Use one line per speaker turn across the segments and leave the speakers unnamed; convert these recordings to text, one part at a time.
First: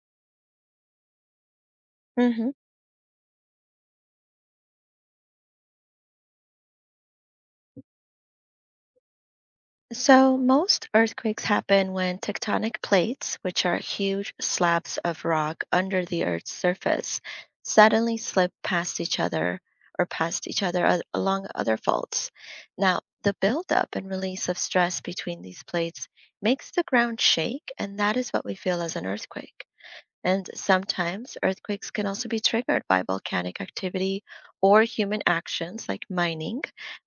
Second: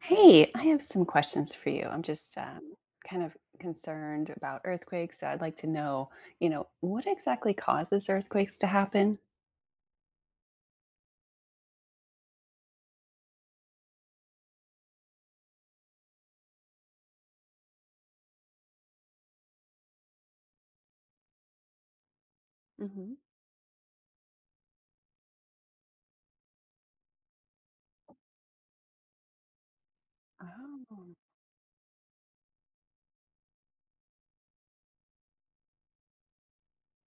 Hey, I have some questions for you. I'm just
Hmm.
kind of concerned about earthquakes. So I'd like to know, what exactly causes earthquakes to happen?
So, most earthquakes happen when tectonic plates, which are huge slabs of rock under the Earth's surface, suddenly slip past each other or past each other along other faults. Now,
Hmm.
the buildup and release of stress between these plates makes the ground shake, and that is what we feel as an earthquake. And
Oh,
sometimes earthquakes can also be triggered by volcanic activity or human actions like mining,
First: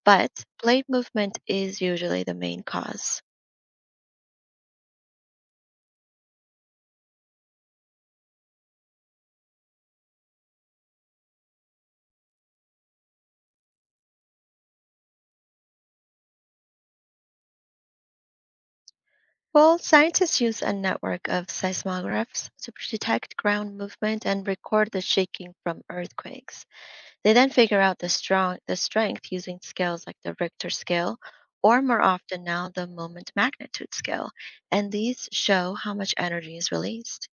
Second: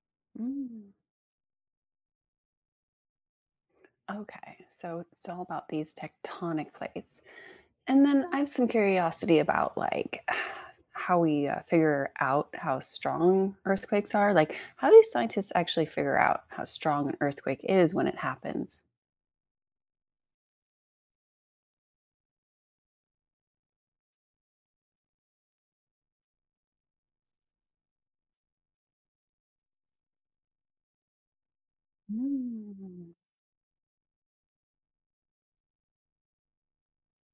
but plate
mm,
movement is usually the main cause.
okay. So it's all about these tectonic plates. And then I have some curiosity about like how we figure out how strong earthquakes are. Like, how do scientists actually figure out how strong an earthquake is when it happens?
Well, scientists use a network of seismographs to detect ground movement and record the shaking from earthquakes. They then figure out the strength using scales like the Richter scale or more often now the
Mm.
moment magnitude scale, and these show how much energy is released.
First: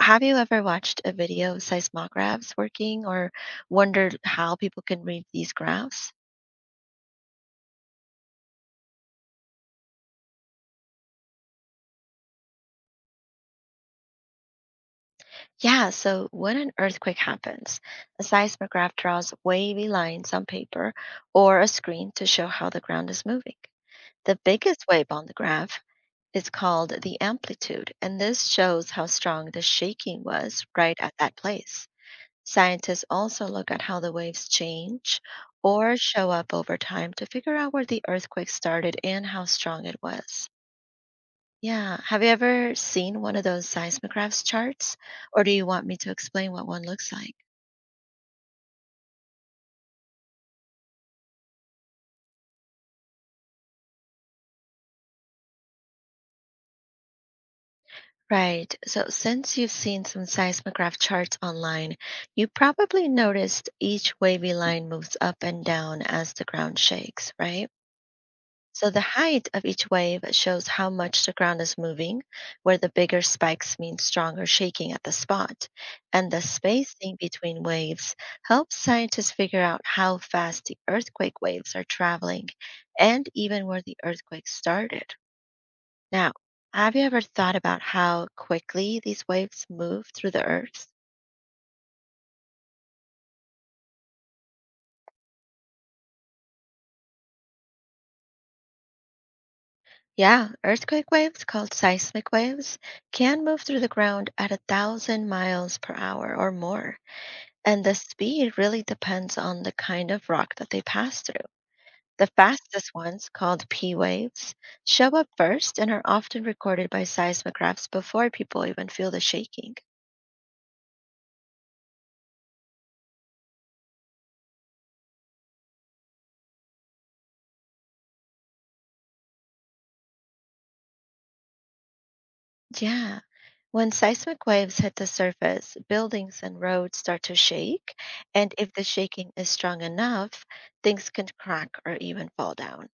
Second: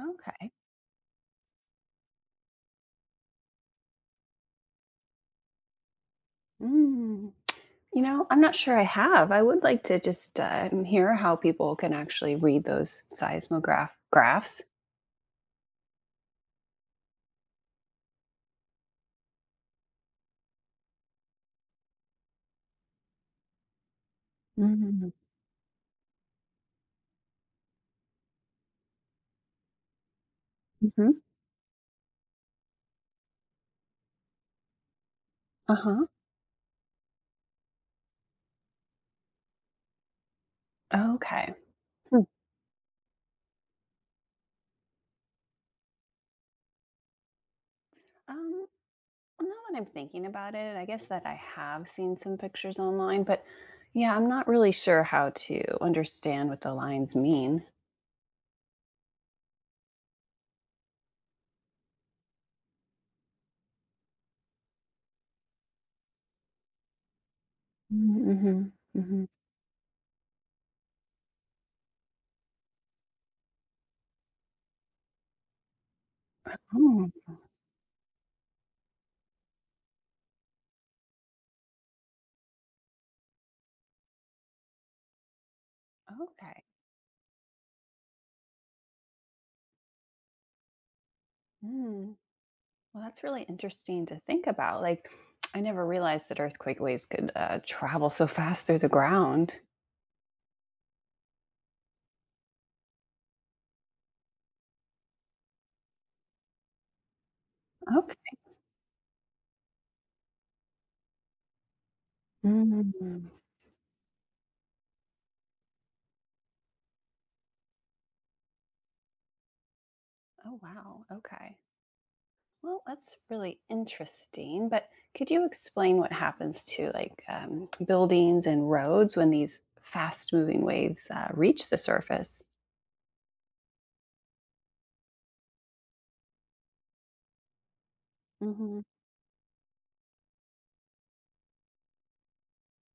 Have you ever watched a video of seismographs working or wondered how people can read these graphs?
Mm. I'm not sure I have. I would like to just hear how people can actually read those seismograph graphs.
Yeah, so when an earthquake happens, a seismograph draws wavy lines on paper or a screen to show how the ground is moving. The biggest wave
Mm-hmm.
on the graph is called the amplitude, and this shows how strong the shaking was right at that place. Scientists also look at how the waves change or
Uh-huh.
show up over time to figure out where the earthquake started and how strong it was.
Okay.
Yeah, have
Hmm.
you ever seen one of those seismographs charts? Or do you want me to explain what one looks like?
Um, well, now that I'm thinking about it, I guess that I have seen some pictures online, but yeah, I'm not really sure how to understand what the lines mean.
Right, so since you've seen some seismograph charts online, you probably noticed each wavy line moves up and down as the ground shakes, right?
Mm-hmm.
So the
Mm-hmm.
height of each wave shows how much the ground is moving, where the bigger spikes mean stronger shaking at the spot. And the
Oh,
spacing between waves helps scientists figure out how fast the earthquake waves are traveling and even where the earthquake started. Now,
okay.
have you ever thought about how quickly these waves move through the earth?
Mm. Well, that's really interesting to think about. Like, I never realized that earthquake waves could travel so fast through the ground.
Yeah, earthquake waves called seismic waves can move through the ground at a thousand miles per hour or more. And the
Okay.
speed really depends on the kind of rock that they pass through. The fastest ones,
Mm.
called P waves, show up first and are often recorded by seismographs before people even feel the shaking.
Oh, wow. Okay. Well, that's really interesting. But could you explain what happens to like buildings and roads when these fast moving waves reach the surface?
Yeah. When seismic waves hit the surface, buildings and roads start to shake, and if the
Mhm.
shaking is strong enough, things can crack or even fall down.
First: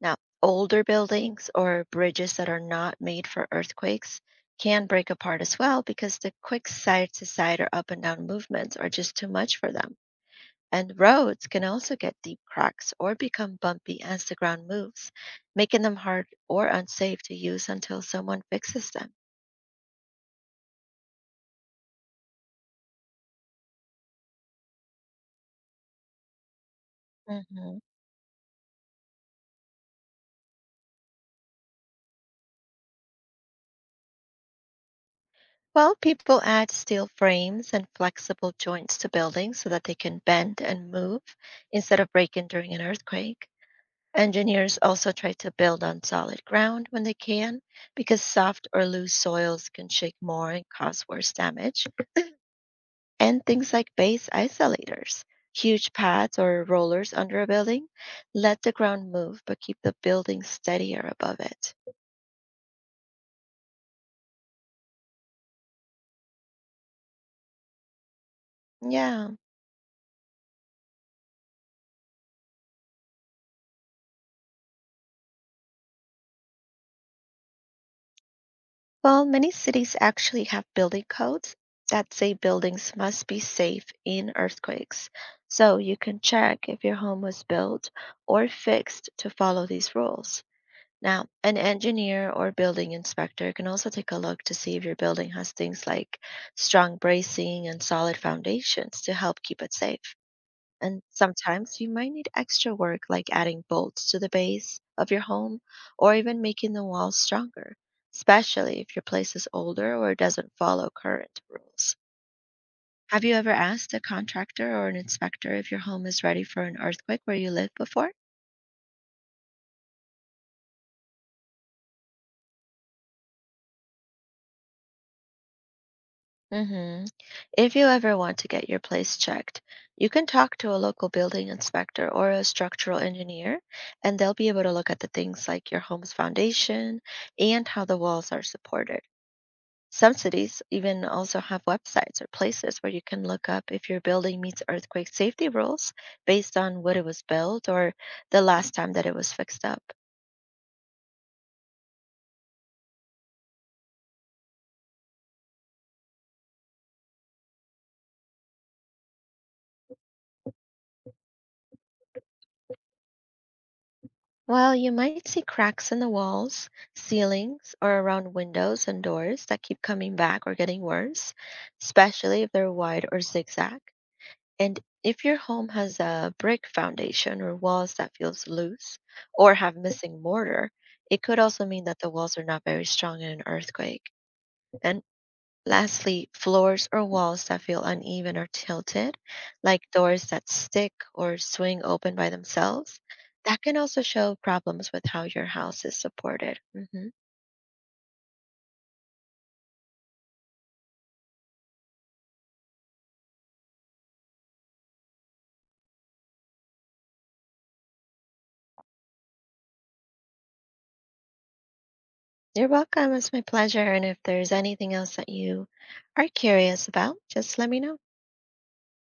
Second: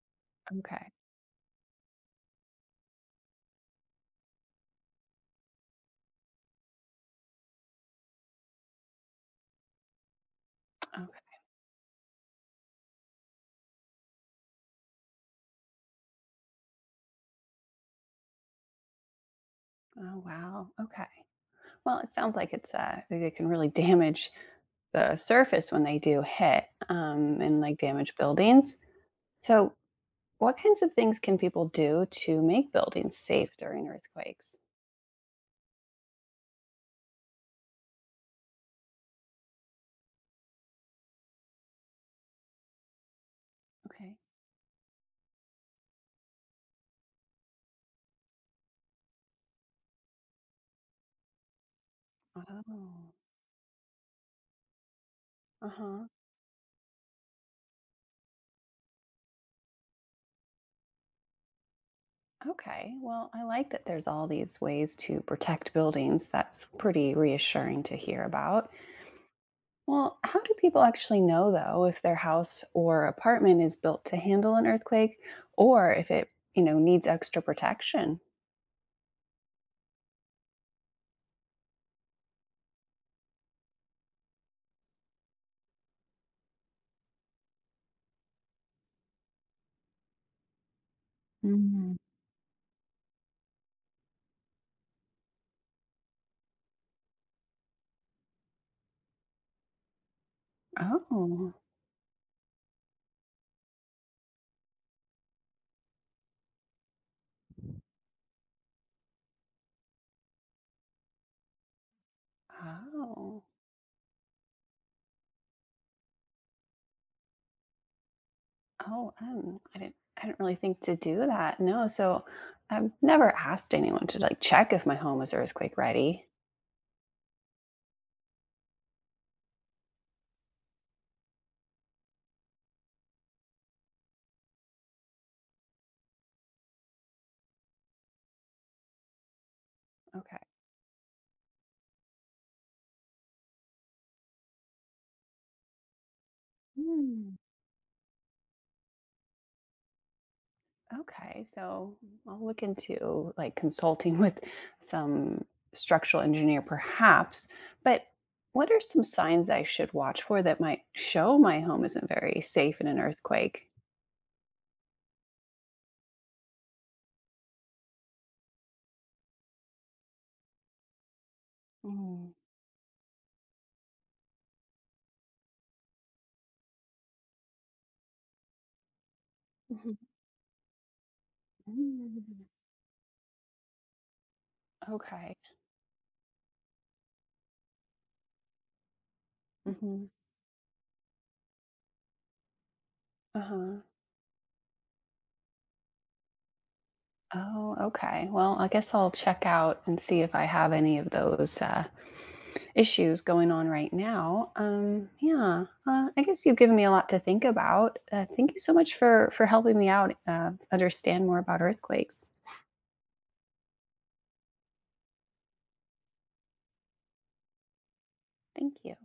Now, older
Okay.
buildings or bridges that are not made for earthquakes can break apart as well because the quick side to side or up and down movements are just too much for them. And
Okay.
roads can also get deep cracks or become bumpy as the ground moves, making them hard or unsafe to use until someone fixes them.
Oh, wow. Okay. Well, it sounds like it's like they can really damage the surface when they do hit and like
Mhm.
damage buildings. So, what kinds of things can people do to make buildings safe during earthquakes?
Well, people add steel frames and flexible joints to buildings so that they can bend and move instead of breaking during an earthquake.
Okay.
Engineers also try to build on solid ground when they can because soft or loose soils can shake more and cause worse damage.
Oh,
And things like base isolators, huge
uh-huh.
pads or rollers under a building, let the ground move but keep the building steadier above it.
Okay. Well, I like that there's all these ways to protect buildings. That's pretty reassuring to hear about.
Yeah.
Well, how do people actually know, though, if their house or apartment is built to handle an earthquake or if it, needs extra protection?
Well, many cities actually have building codes that say buildings must be safe in earthquakes. So you can check if your home was built or fixed to follow these rules. Now, an
Mm.
engineer or building inspector can also take a look to see if your building has things like strong bracing and solid foundations to help keep it safe. And
Oh,
sometimes you might need extra work like adding bolts to the base of your home or even making the walls stronger, especially if your place is older or doesn't follow current rules. Have you
oh,
ever asked a contractor or an inspector if your home is ready for an earthquake where you live before?
oh, I didn't really think to do that. No, so I've never asked anyone to like check if my home is earthquake ready.
hmm If you ever want to get your place checked, you can talk to a local building inspector or a structural engineer, and they'll be able to look at the things like your home's foundation and how the walls are supported. Some
Okay.
cities even also have websites or places where you can look up if your building meets earthquake safety rules based on what it was
Hmm.
built or the last time that it was fixed up.
Okay, so I'll look into like consulting with some structural engineer perhaps, but what are some signs I should watch for that might show my home isn't very safe in an earthquake?
Well, you might see cracks in the walls, ceilings, or around windows and doors that keep coming back or getting worse,
Mm.
especially if they're wide or zigzag. And if your home has a brick foundation or walls that feels loose or have
Mhm.
missing mortar, it could also mean that the walls are
Mm.
not very strong in an earthquake. And
Okay.
Lastly, floors or walls that feel uneven or tilted, like
Hmm.
doors that stick or swing open by themselves, that can
Uh-huh.
also show problems with how your house is supported. Hmm.
Oh, okay. Well, I guess I'll check out and see if I have any of those issues going on right now. Yeah, I guess you've given me a lot to think about. Thank you so much for helping me out understand more about earthquakes.
You're welcome. It's my pleasure. And if there's anything else that you are curious about, just let me know.
Thank you.